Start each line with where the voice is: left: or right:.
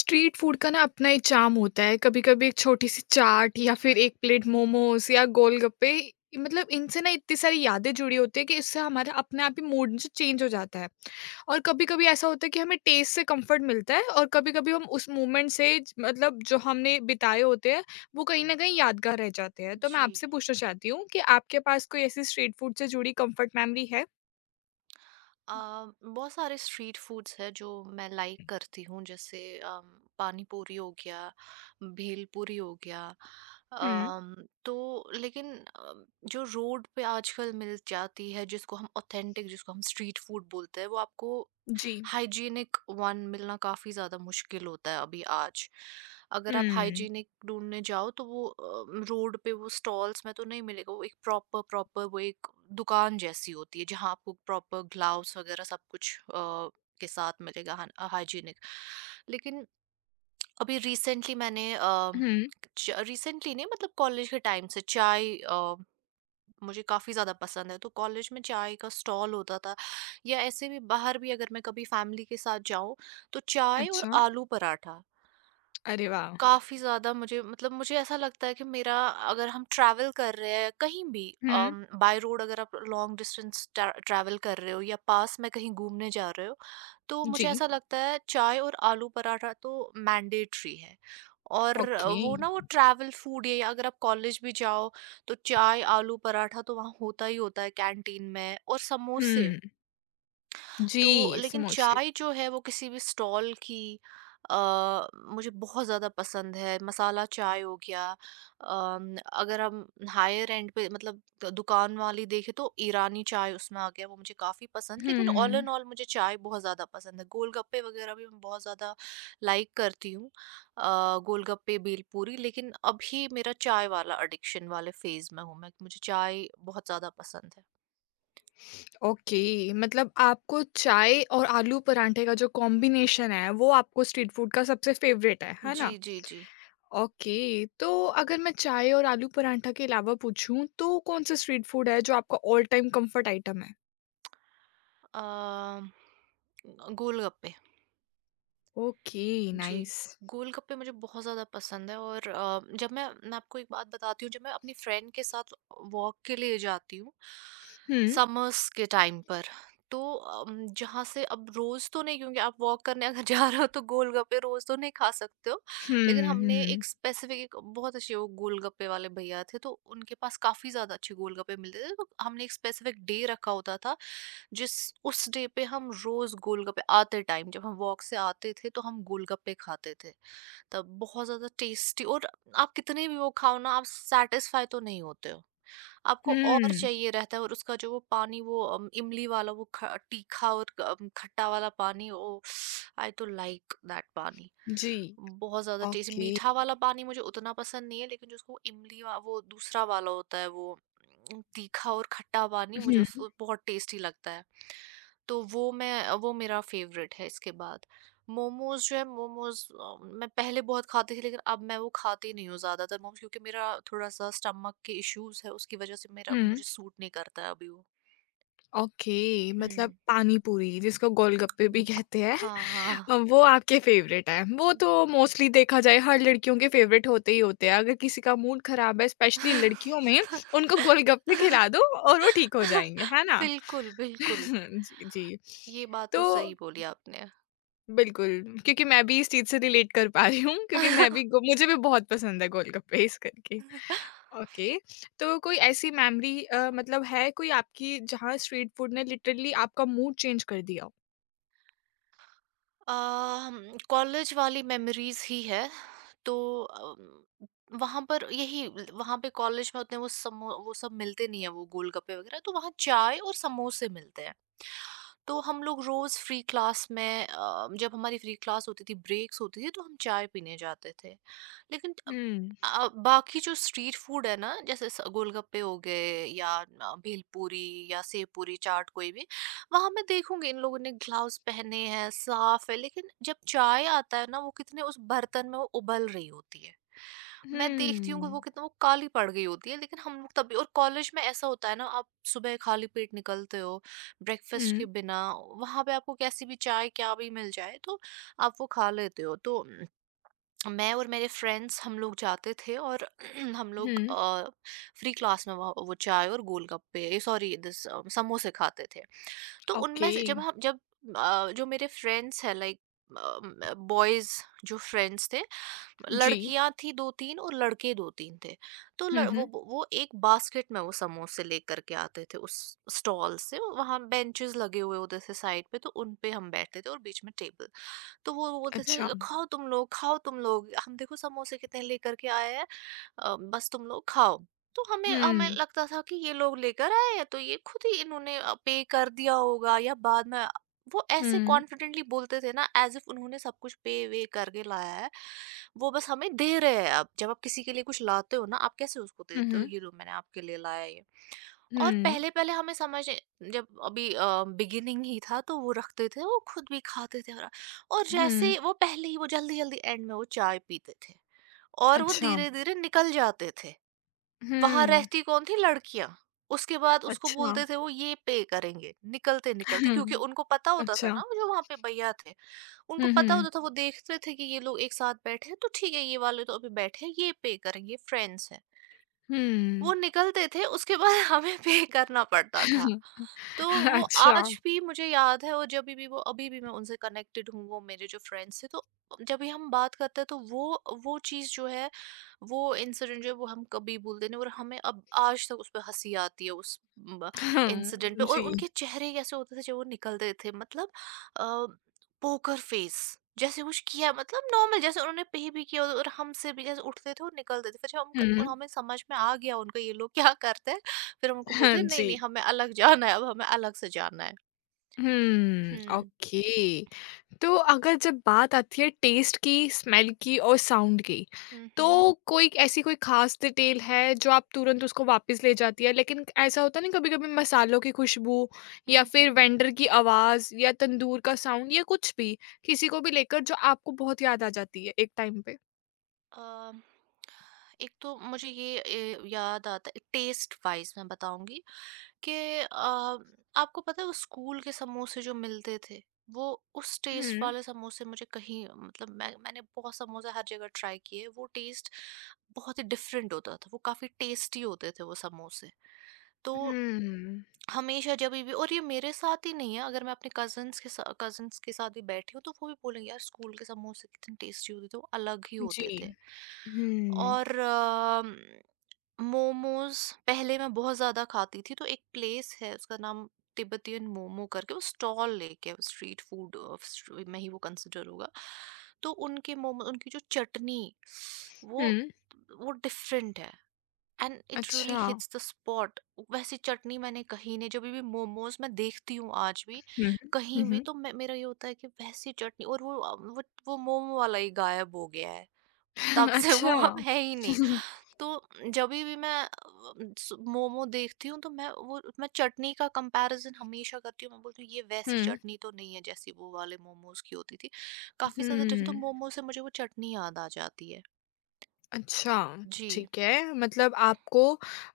left: Street food का ना अपना एक चार्म होता है। कभी-कभी एक छोटी-सी चाट या फिर 1 प्लेट मोमोज़ या गोलगप्पे मतलब इनसे ना इतनी सारी यादें जुड़ी होती है कि इससे हमारा अपने आप ही मूड जो चेंज हो जाता है। और कभी-कभी ऐसा होता है कि हमें टेस्ट से कम्फ़र्ट मिलता है और कभी-कभी हम उस मोमेंट से ज मतलब जो हमने बिताए होते हैं, वो कहीं न कहीं यादगार रह जाते हैं। तो मैं
right: जी।
left: आपसे पूछना चाहती हूँ कि आपके पास कोई ऐसी स्ट्रीट फूड से जुड़ी कम्फ़र्ट मेमोरी है?
right: अ, बहुत सारे स्ट्रीट फूड्स हैं जो मैं लाइक करती हूँ जैसे पानी पूरी हो गया, भेल पूरी हो गया।
left: हुँ,
right: अम, तो लेकिन जो रोड पे आजकल मिल जाती है जिसको हम स्ट्रीट फूड बोलते हैं वो आपको
left: जी।
right: हाइजीनिक वन मिलना काफ़ी ज़्यादा मुश्किल होता है अभी आज। अगर आप
left: हुँ,
right: हाइजीनिक ढूँढने जाओ तो वो रोड पे वो स्टॉल्स में तो नहीं मिलेगा, वो एक प्रॉपर प्रॉपर वो एक दुकान जैसी होती है जहाँ आपको प्रॉपर ग्लव्स वग़ैरह सब कुछ के साथ मिलेगा हान हाइजीनिक। लेकिन अभी रिसेंटली मैंने अ,
left: हुँ,
right: च रिसेंटली नहीं मतलब कॉलेज के टाइम से चाय मुझे काफ़ी ज़्यादा पसंद है तो कॉलेज में चाय का स्टॉल होता था या ऐसे भी बाहर भी अगर मैं कभी फैमिली के साथ जाऊं तो चाय और
left: अच्छा।
right: आलू पराठा
left: अरे वाह!
right: काफ़ी ज़्यादा मुझे मतलब मुझे ऐसा लगता है कि मेरा अगर हम ट्रैवल कर रहे हैं कहीं भी
left: हुँ,
right: बाय रोड अगर आप लॉन्ग डिस्टेंस ट्रैवल कर रहे हो या पास में कहीं घूमने जा रहे हो तो मुझे
left: जी।
right: ऐसा लगता है चाय और आलू पराठा तो मैंडेटरी है। और
left: ओके।
right: वो ना वो ट्रैवल फूड है या अगर आप कॉलेज भी जाओ तो चाय आलू पराठा तो वहाँ होता ही होता है कैंटीन में और समोसे।
left: हुँ।
right: तो
left: जी,
right: लेकिन
left: समोसे।
right: चाय जो है वो किसी भी स्टॉल की अ, मुझे बहुत ज़्यादा पसंद है। मसाला चाय हो गया, अगर हम हायर एंड पे मतलब दुकान वाली देखें तो ईरानी चाय उसमें आ गया, वो मुझे काफ़ी पसंद है। लेकिन ऑल इन
left: हुँ,
right: ऑल मुझे चाय बहुत ज़्यादा पसंद है। गोलगप्पे वग़ैरह भी मैं बहुत ज़्यादा लाइक करती हूँ, गोलगप्पे, भेलपूरी, लेकिन अभी मेरा चाय वाला एडिक्शन वाले फ़ेज़ में हूँ मैं, मुझे चाय बहुत ज़्यादा पसंद है।
left: ओके। मतलब आपको चाय और आलू पराठे का जो कॉम्बिनेशन है, वो आपको स्ट्रीट फूड का सबसे फ़ेवरेट है
right: जी,
left: ना?
right: जी, जी।
left: ओके, तो अगर मैं चाय और आलू पराठा के अलावा पूछूँ, तो कौन-सा स्ट्रीट फूड है जो आपका ऑल टाइम कम्फ़र्ट आइटम है?
right: अ, गोलगप्पे।
left: ओके,
right: जी।
left: नाइस।
right: गोलगप्पे मुझे बहुत ज़्यादा पसंद है और जब मैं आपको एक बात बताती हूँ, जब मैं अपनी फ्रेंड के साथ वॉक के लिए जाती हूँ
left: हुँ,
right: समर्स के टाइम पर तो जहाँ से अब रोज़ तो नहीं, क्योंकि आप वॉक करने अगर जा रहे हो तो गोलगप्पे रोज़ तो नहीं खा सकते हो,
left: हुँ,
right: लेकिन हमने
left: हुँ,
right: एक स्पेसिफिक, एक बहुत अच्छे वो गोलगप्पे वाले भैया थे तो उनके पास काफ़ी ज़्यादा अच्छे गोलगप्पे मिलते थे तो हमने एक स्पेसिफिक डे रखा होता था जिस उस डे पे हम रोज गोलगप्पे आते टाइम, जब हम वॉक से आते थे तो हम गोलगप्पे खाते थे। तब बहुत ज्यादा टेस्टी, और आप कितने भी वो खाओ ना आप सेटिस्फाई तो नहीं होते हो, आपको और
left: हुँ।
right: चाहिए रहता है। और उसका जो वो पानी वो इमली वाला वो तीखा और खट्टा वाला पानी, ओ आई तो लाइक दैट पानी,
left: जी,
right: बहुत ज़्यादा टेस्टी।
left: ओके।
right: मीठा वाला पानी मुझे उतना पसंद नहीं है, लेकिन जो उसको इमली वा वो दूसरा वाला होता है वो तीखा और खट्टा पानी मुझे
left: हुँ,
right: उसको बहुत टेस्टी लगता है। तो वो मैं, वो मेरा फ़ेवरेट है इसके बाद। मोमोज़ जो है, मोमोज़ मैं पहले बहुत खाती थी, लेकिन अब मैं वो खाती नहीं हूँ ज़्यादातर मोमोज़, क्योंकि मेरा थोड़ा-सा स्टमक के इश्यूज़ है, उसकी वज़ह से मेरा मुझे
left: हुँ,
right: सूट नहीं करता है अभी वो।
left: ओके, मतलब
right: हुँ।
left: पानी पूरी, जिसको गोलगप्पे भी कहते हैं।
right: हाँ, हाँ।
left: वो आपके फेवरेट हैं। वो तो मोस्टली देखा जाए हर लड़कियों के फेवरेट होते ही होते हैं। अगर किसी का मूड खराब है स्पेशली लड़कियों में उनको गोलगप्पे खिला दो और वो ठीक हो जाएँगे, है ना?
right: बिल्कुल, बिल्कुल।
left: जी, जी।
right: ये बात
left: तो
right: तो सही बोली आपने।
left: बिल्कुल, क्योंकि मैं भी इस चीज़ से रिलेट कर पा रही हूँ क्योंकि मैं भी गो मुझे भी बहुत पसंद है गोलगप्पे इस करके। ओके, तो कोई ऐसी मेमोरी मतलब है कोई आपकी जहाँ स्ट्रीट फूड ने लिटरली आपका मूड चेंज कर दिया हो?
right: कॉलेज वाली मेमोरीज़ ही है, तो अम, वहाँ पर यही वहाँ पे कॉलेज में उतने वो समो वो सब मिलते नहीं हैं, वो गोलगप्पे वगैरह, तो वहाँ चाय और समोसे मिलते हैं। तो हम लोग रोज़ फ्री क्लास में, जब हमारी फ्री क्लास होती थी, ब्रेक्स होती थी, तो हम चाय पीने जाते थे। लेकिन
left: हुँ।
right: बाकी जो स्ट्रीट फूड है ना, जैसे स गोलगप्पे हो गए या भेलपूरी या सेव पूरी, चाट कोई भी, वहां मैं देखूंगी इन लोगों ने ग्लव्स पहने हैं, साफ है, लेकिन जब चाय आता है ना वो कितने उस बर्तन में वो उबल रही होती है, मैं देखती हूँ कि वो
left: हुँ।
right: कितना वो काली पड़ गई होती है, लेकिन हम लोग तभी, और कॉलेज में ऐसा होता है ना, आप सुबह खाली पेट निकलते हो ब्रेकफास्ट के
left: हुँ,
right: बिना, वहां पे आपको कैसी भी चाय क्या भी मिल जाए तो आप वो खा लेते हो। तो मैं और मेरे फ्रेंड्स हम लोग जाते थे और हम लोग
left: हुँ,
right: फ्री क्लास में वो चाय और गोलगप्पे सॉरी दिस समोसे खाते थे। तो
left: ओके।
right: उनमें से जब हम जब जो मेरे फ्रेंड्स हैं लाइक बॉयज, जो फ्रेंड्स थे,
left: जी।
right: लड़कियां थी दो तीन और लड़के दो तीन थे, तो
left: हुँ, हुँ।
right: वो एक बास्केट में वो समोसे लेकर के आते थे उस स्टॉल से, वहां बेंचेस लगे हुए होते थे साइड पे तो उन पे हम बैठते थे और बीच में टेबल, तो वो बोलते थे,
left: अच्छा।
right: खाओ तुम लोग, खाओ तुम लोग, हम देखो समोसे कितने लेकर के आए हैं, बस तुम लोग खाओ। तो हमें हमें
left: हुँ,
right: लगता था कि ये लोग लेकर आए हैं तो ये खुद ही इन्होंने पे कर दिया होगा या बाद में, वो ऐसे
left: हुँ,
right: कॉन्फिडेंटली बोलते थे ना एज़ इफ उन्होंने सब कुछ पे वे करके लाया है। वो बस हमें दे रहे हैं अब। जब आप किसी के लिए कुछ लाते हो ना, आप कैसे उसको
left: हुँ,
right: देते हो,
left: हुँ,
right: "ये लो मैंने आपके लिए लाया है ये।" और
left: हुँ,
right: पहले-पहले हमें समझ, जब अभी बिगिनिंग ही था तो वो रखते थे, वो खुद भी खाते थे और जैसे ही
left: हुँ।
right: वो पहले ही वो जल्दी-जल्दी एंड में वो चाय पीते थे और वो
left: अच्छा।
right: धीरे-धीरे निकल जाते थे। वहाँ
left: हुँ,
right: रहती कौन थी? लड़कियाँ। उसके बाद उसको
left: अच्छा।
right: बोलते थे वो ये पे करेंगे, निकलते-निकलते, क्योंकि
left: हुँ,
right: उनको पता होता था
left: अच्छा।
right: ना जो वहाँ पे भैया थे, उनको
left: हुँ,
right: पता
left: हुँ,
right: होता था, वो देखते थे कि ये लोग एक साथ बैठे हैं, तो ठीक है, ये वाले तो अभी बैठे हैं, ये पे करेंगे, ये फ्रेंड्स हैं। वो
left: हुँ।
right: निकलते थे उसके बाद हमें पे करना पड़ता था। तो वो
left: अच्छा।
right: आज भी मुझे याद है, और जभी भी वो अभी भी मैं उनसे कनेक्टेड हूँ, वो मेरे जो फ्रेंड्स थे, तो जब भी हम बात करते हैं तो वो चीज़ जो है, वो इंसिडेंट जो है, वो हम कभी भूलते नहीं और हमें अब आज तक उस पे हँसी आती है, उस ब इंसिडेंट पे,
left: हुँ,
right: और
left: जी।
right: उनके चेहरे कैसे होते थे जब वो निकलते थे, मतलब अ पोकर फेस, जैसे कुछ किया मतलब नॉर्मल, जैसे उन्होंने पे भी किया और हमसे भी, जैसे उठते थे और निकलते थे। फिर जब हम
left: हुँ,
right: हमें समझ में आ गया उनका, ये लोग क्या करते हैं, फिर हम उनको बोलते
left: हाँ
right: हैं नहीं
left: जी।
right: नहीं, हमें अलग जाना है, अब हमें अलग से जाना है। हम्म।
left: ओके। तो अगर जब बात आती है टेस्ट की स्मेल की और साउंड की,
right: हम्म। हम्म।
left: तो कोई ऐसी कोई खास डिटेल है जो आप तुरंत उसको वापस ले जाती है, लेकिन ऐसा होता नहीं कभी कभी मसालों की खुशबू या
right: हम्म।
left: फिर
right: हम्म।
left: वेंडर की आवाज या तंदूर का साउंड या कुछ भी, किसी को भी लेकर जो आपको बहुत याद आ जाती है एक टाइम पे।
right: अ, एक तो मुझे ये याद आता है, टेस्ट वाइज मैं बताऊंगी कि अ, आपको पता है वो स्कूल के समोसे जो मिलते थे, वो, उस टेस्ट
left: हम्म
right: वाले समोसे मुझे कहीं, मतलब मैंने बहुत समोसे हर जगह ट्राई किए, वो टेस्ट बहुत ही डिफरेंट होता था, वो काफ़ी टेस्टी होते थे वो समोसे। तो
left: हम्म।
right: हमेशा जभी भी, और ये मेरे साथ ही नहीं है, अगर मैं अपने कजन्स के साथ भी बैठी हूँ तो वो भी बोलेंगे, यार स्कूल के समोसे कितने टेस्टी होते थे, वो अलग ही
left: जी।
right: होते थे।
left: हम्म
right: और मोमोज पहले मैं बहुत ज्यादा खाती थी, तो एक प्लेस है उसका नाम तिब्बतियन मोमो करके, वो स्टॉल लेके है, स्ट्रीट फूड में ही वो कंसिडर होगा। तो उनके मोमो, उनकी जो चटनी वो
left: हम्म।
right: वो डिफरेंट है, एंड इट रियली
left: अच्छा।
right: Hits the spot. वैसी चटनी मैंने कहीं नहीं, जब भी मोमोज मैं देखती हूँ आज भी
left: हम्म
right: कहीं भी,
left: हम्म।
right: तो मेरा ये होता है कि वैसी चटनी, और वो वो मोमो वाला ही गायब हो गया है तब से, वो
left: अच्छा।
right: अब है ही नहीं। तो जब भी मैं मोमो देखती हूँ तो मैं वो, मैं चटनी का कंपैरिजन हमेशा करती हूँ, मैं बोलती हूँ ये वैसी
left: हम्म
right: चटनी तो नहीं है जैसी वो वाले मोमोज की होती थी, काफी ज्यादा डिफरेंट, तो
left: हम्म।
right: मोमो से मुझे वो चटनी याद आ जाती है।
left: अच्छा,
right: जी।
left: ठीक है। मतलब आपको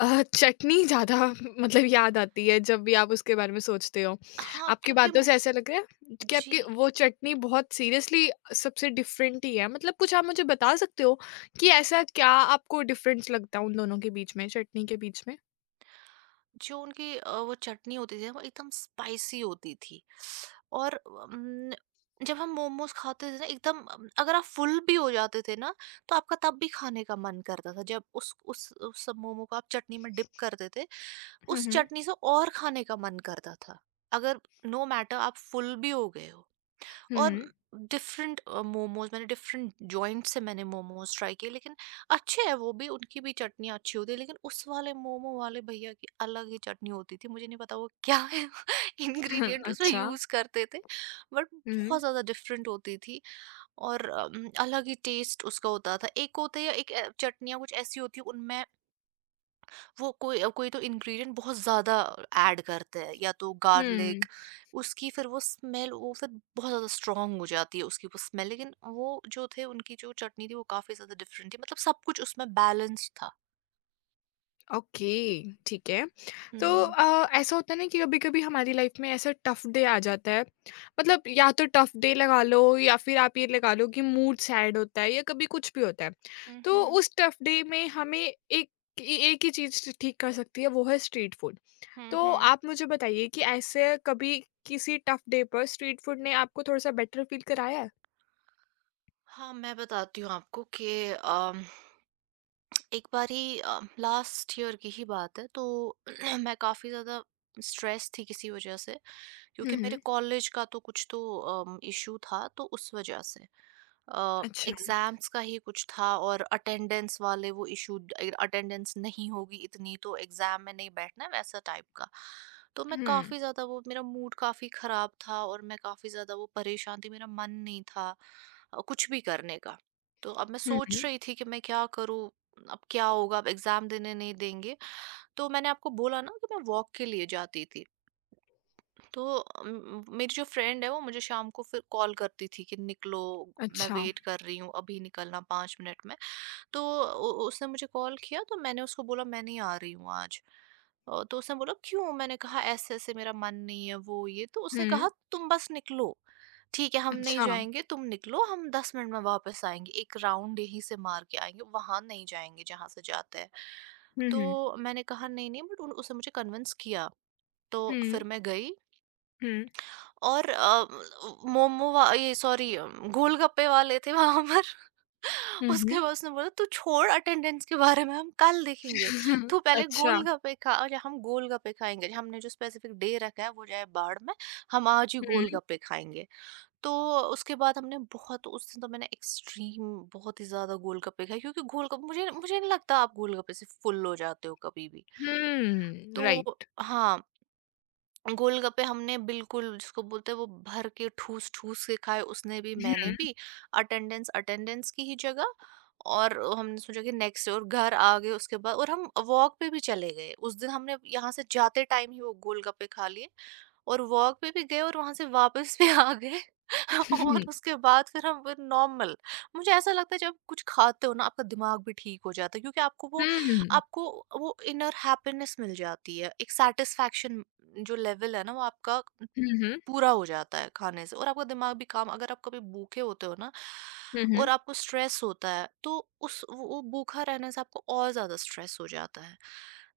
left: चटनी ज़्यादा मतलब याद आती है जब भी आप उसके बारे में सोचते हो।
right: हाँ,
left: आपकी
right: क्योंकि
left: बातों से ऐसा लग रहा है कि
right: जी,
left: आपकी वो चटनी बहुत सीरियसली सबसे डिफरेंट ही है। मतलब कुछ आप मुझे बता सकते हो कि ऐसा क्या आपको डिफरेंस लगता है उन दोनों के बीच में, चटनी के बीच में?
right: जो उनकी वो चटनी होती थी ना, वो एकदम स्पाइसी होती थी, और अम, जब हम मोमोज खाते थे ना एकदम, अगर आप फुल भी हो जाते थे ना, तो आपका तब भी खाने का मन करता था, जब उस सब मोमो को आप चटनी में डिप करते थे,
left: हुँ,
right: उस
left: हुँ।
right: चटनी से और खाने का मन करता था, अगर, नो मैटर आप फुल भी हो गए हो। और
left: हुँ,
right: डिफरेंट मोमोज मैंने डिफरेंट जॉइंट से मैंने मोमोज ट्राई किए, लेकिन अच्छे हैं वो भी, उनकी भी चटनी अच्छी होती है, लेकिन उस वाले मोमो वाले भैया की अलग ही चटनी होती थी, मुझे नहीं पता वो क्या है
left: हुँ।
right: इंग्रेडिएंट उसमें
left: अच्छा।
right: यूज करते थे, बट
left: हुँ,
right: बहुत ज्यादा डिफरेंट होती थी। और अलग ही टेस्ट उसका होता था। एक होता है एक चटनियाँ कुछ ऐसी होती है उनमें, वो कोई कोई तो इंग्रेडिएंट बहुत ज़्यादा ऐड करते हैं या तो गार्लिक।
left: हुँ।
right: उसकी फिर वो स्मेल वो फिर बहुत ज़्यादा स्ट्रॉन्ग हो जाती है उसकी वो स्मेल। लेकिन वो जो थे उनकी जो चटनी थी वो काफ़ी ज़्यादा डिफरेंट थी। मतलब सब कुछ उसमें बैलेंस था।
left: ओके, ठीक है। तो
right: हम्म
left: ऐसा होता है ना कि कभी कभी हमारी लाइफ में ऐसा टफ डे आ जाता है, मतलब या तो टफ डे लगा लो या फिर आप ये लगा लो कि मूड सैड होता है या कभी कुछ भी होता है, तो
right: हम्म
left: उस टफ डे में हमें एक एक ही चीज ठीक कर सकती है, वो है स्ट्रीट फूड। तो
right: हम्म
left: आप मुझे बताइए कि ऐसे कभी किसी टफ डे पर स्ट्रीट फूड ने आपको थोड़ा सा बेटर फील कराया है?
right: हाँ, मैं बताती हूँ आपको कि एक बारी लास्ट ईयर की ही बात है। तो मैं काफ़ी ज़्यादा स्ट्रेस थी किसी वजह से, क्योंकि मेरे
left: हम्म।
right: कॉलेज का तो कुछ तो इशू था। तो उस वजह से
left: अच्छा।
right: एग्जाम्स का ही कुछ था, और अटेंडेंस वाले वो इशू। अटेंडेंस नहीं होगी इतनी तो एग्जाम में नहीं बैठना, वैसा टाइप का। तो मैं
left: हम्म
right: काफ़ी ज़्यादा वो, मेरा मूड काफ़ी ख़राब था, और मैं काफ़ी ज़्यादा वो परेशान थी। मेरा मन नहीं था कुछ भी करने का। तो अब मैं सोच
left: हम्म।
right: रही थी कि मैं क्या करूँ, अब क्या होगा, अब एग्जाम देने नहीं देंगे। तो मैंने आपको बोला ना कि मैं वॉक के लिए जाती थी। तो मेरी जो फ्रेंड है वो मुझे शाम को फिर कॉल करती थी कि निकलो, मैं
left: अच्छा।
right: वेट कर रही हूँ, अभी निकलना 5 मिनट में। तो उसने मुझे कॉल किया, तो मैंने उसको बोला मैं नहीं आ रही हूँ आज। तो उसने बोला क्यों, मैंने कहा ऐसे ऐसे मेरा मन नहीं है वो ये। तो उसने
left: हम्म।
right: कहा तुम बस निकलो, ठीक है हम नहीं
left: अच्छा।
right: जाएंगे, तुम निकलो हम 10 मिनट में वापस आएंगे, एक राउंड यहीं से मार के आएंगे, वहां नहीं जाएंगे जहां से जाते हैं।
left: हम्म
right: तो
left: हम्म
right: मैंने कहा नहीं नहीं, बट उसने मुझे कन्विंस किया। तो फिर मैं गई।
left: हम्म
right: और मोमो वा ये सॉरी, गोलगप्पे वाले थे वहाँ पर। उसके
left: हम्म।
right: बाद उसने बोला, "तू छोड़ अटेंडेंस के बारे में, हम कल देखेंगे।
left: हम्म,
right: तू पहले
left: अच्छा।
right: गोलगप्पे खा और हम गोलगप्पे खाएँगे। हमने जो स्पेसिफिक डे रखा है, वो जाए बाद में। हम आज ही
left: हुँ,
right: गोलगप्पे खाएँगे।" तो उसके बाद हमने बहुत, उस दिन तो मैंने एक्सट्रीम बहुत ही ज़्यादा गोलगप्पे खाए, क्योंकि गोलगप्पे मुझे मुझे नहीं लगता आप गोलगप्पे से फ़ुल हो जाते हो कभी भी।
left: हुँ,
right: तो
left: राइट।
right: हाँ। गोलगप्पे हमने बिल्कुल जिसको बोलते हैं वो भर के ठूस ठूस के खाए, उसने भी मैंने
left: हुँ,
right: भी। अटेंडेंस अटेंडेंस की ही जगह, और हमने सोचा कि नेक्स्ट, और घर आ गए उसके बाद, और हम वॉक पे भी चले गए उस दिन। हमने यहाँ से जाते टाइम ही वो गोलगप्पे खा लिए, और वॉक पे भी गए और वहाँ से वापस भी आ गए। और
left: हुँ,
right: उसके बाद फिर हम फिर नॉर्मल। मुझे ऐसा लगता है जब कुछ खाते हो ना आपका दिमाग भी ठीक हो जाता है, क्योंकि आपको वो,
left: हुँ,
right: आपको वो इनर हैप्पीनेस मिल जाती है, एक सेटिस्फैक्शन जो लेवल है ना वो आपका
left: हुँ, हुँ,
right: पूरा हो जाता है खाने से। और आपका दिमाग भी काम, अगर आप कभी भूखे होते हो ना
left: हुँ,
right: और आपको स्ट्रेस होता है, तो उस वो भूखा रहने से आपको और ज्यादा स्ट्रेस हो जाता है।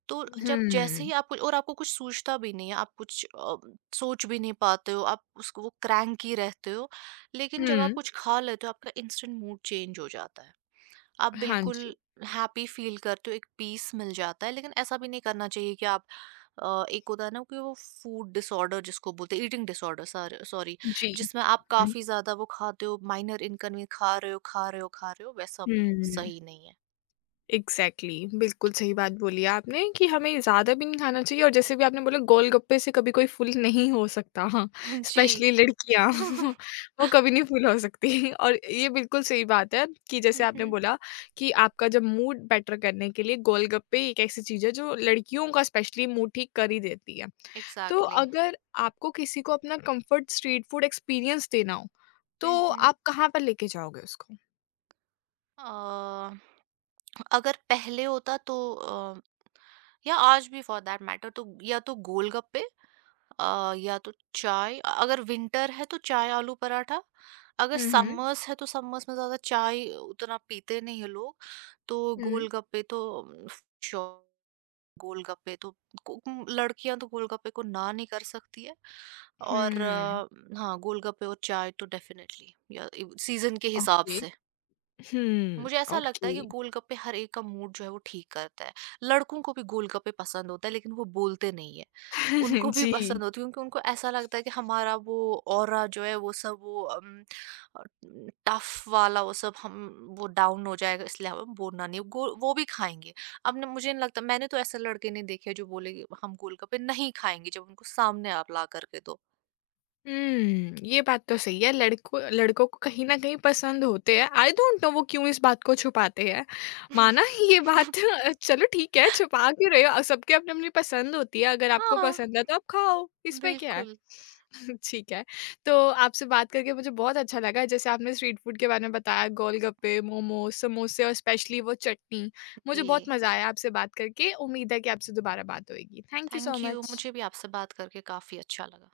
right: तो जब जैसे
left: हुँ,
right: ही आपको, और आपको कुछ सूझता भी नहीं है, आप कुछ सोच भी नहीं पाते हो, आप उसको वो क्रैंकी रहते हो, लेकिन जब आप
left: हुँ,
right: कुछ खा लेते हो, आपका इंस्टेंट मूड चेंज हो जाता है। आप
left: हाँ
right: बिल्कुल
left: जी।
right: हैप्पी फील करते हो, एक पीस मिल जाता है। लेकिन ऐसा भी नहीं करना चाहिए कि आप एक होता है ना कि वो फूड डिसऑर्डर जिसको बोलते हैं, ईटिंग डिसऑर्डर, सॉरी,
left: जी,
right: जिसमें आप
left: हुँ,
right: काफ़ी ज़्यादा वो खाते हो, माइनर इनकन्वीनियंस खा रहे हो, खा रहे हो, खा रहे हो, वैसा भी
left: हुँ।
right: सही नहीं है।
left: एग्जैक्टली exactly, बिल्कुल सही बात बोली आपने कि हमें ज़्यादा भी नहीं खाना चाहिए और जैसे भी आपने बोला गोलगप्पे से कभी कोई फुल नहीं हो सकता। हाँ,
right: जी।
left: स्पेशली लड़कियाँ वो कभी नहीं फुल हो सकती। और ये बिल्कुल सही बात है कि जैसे
right: हुँ,
left: आपने
right: हुँ।
left: बोला कि आपका जब मूड बेटर करने के लिए गोलगप्पे एक ऐसी चीज़ है जो लड़कियों का स्पेशली मूड ठीक कर ही देती है। तो
right: एग्ज़ैक्टली।
left: अगर आपको किसी को अपना कंफर्ट स्ट्रीट फूड एक्सपीरियंस देना हो,
right: हुँ,
left: तो
right: हुँ।
left: आप कहाँ पर लेके जाओगे उसको?
right: अ, अगर पहले होता तो या आज भी फॉर दैट मैटर, तो या तो गोलगप्पे, या तो चाय, अगर विंटर है तो चाय आलू पराठा, अगर
left: हम्म
right: समर्स है तो समर्स में ज़्यादा चाय उतना पीते नहीं हैं लोग। तो
left: हम्म
right: गोलगप्पे तो श्योर, गोलगप्पे तो को लड़कियाँ तो गोलगप्पे को ना नहीं कर सकती है। और
left: हम्म।
right: हाँ, गोलगप्पे और चाय तो डेफ़िनेटली, या सीज़न के हिसाब
left: ओके।
right: से।
left: हम्म,
right: मुझे ऐसा लगता है कि
left: ओके।
right: गोलगप्पे हर एक का मूड जो है वो ठीक करता है। लड़कों को भी गोलगप्पे पसंद होता है, लेकिन वो बोलते नहीं है। उनको भी
left: जी।
right: पसंद होती है, क्योंकि उनको ऐसा लगता है कि हमारा वो ऑरा जो है वो सब वो अ, टफ वाला वो सब, हम वो डाउन हो जाएगा इसलिए हमें बोलना नहीं, गो वो भी खाएँगे। अब ना, मुझे नहीं लगता, मैंने तो ऐसे लड़के नहीं देखे जो बोले कि हम गोलगप्पे नहीं खाएँगे जब उनको सामने आप ला कर के दो।
left: हम्म, ये बात तो सही है। लड़कों लड़कों को कहीं ना कहीं पसंद होते हैं। आई डोंट नो वो क्यों इस बात को छुपाते हैं। माना ये बात चलो ठीक है, छुपा क्यों रहे हो, सबके अपनी अपनी पसंद होती है, अगर आपको
right: हाँ,
left: पसंद है तो आप खाओ, इसमें क्या है?
right: बिल्कुल।
left: ठीक है। तो आपसे बात करके मुझे बहुत अच्छा लगा, जैसे आपने स्ट्रीट फूड के बारे में बताया गोलगप्पे मोमो समोसे और स्पेशली वो चटनी।
right: जी।
left: मुझे बहुत मजा आया आपसे बात करके, उम्मीद है कि आपसे दोबारा बात होगी। Thank you so
right: thank you,
left: much.
right: मुझे भी आपसे बात करके काफी अच्छा लगा।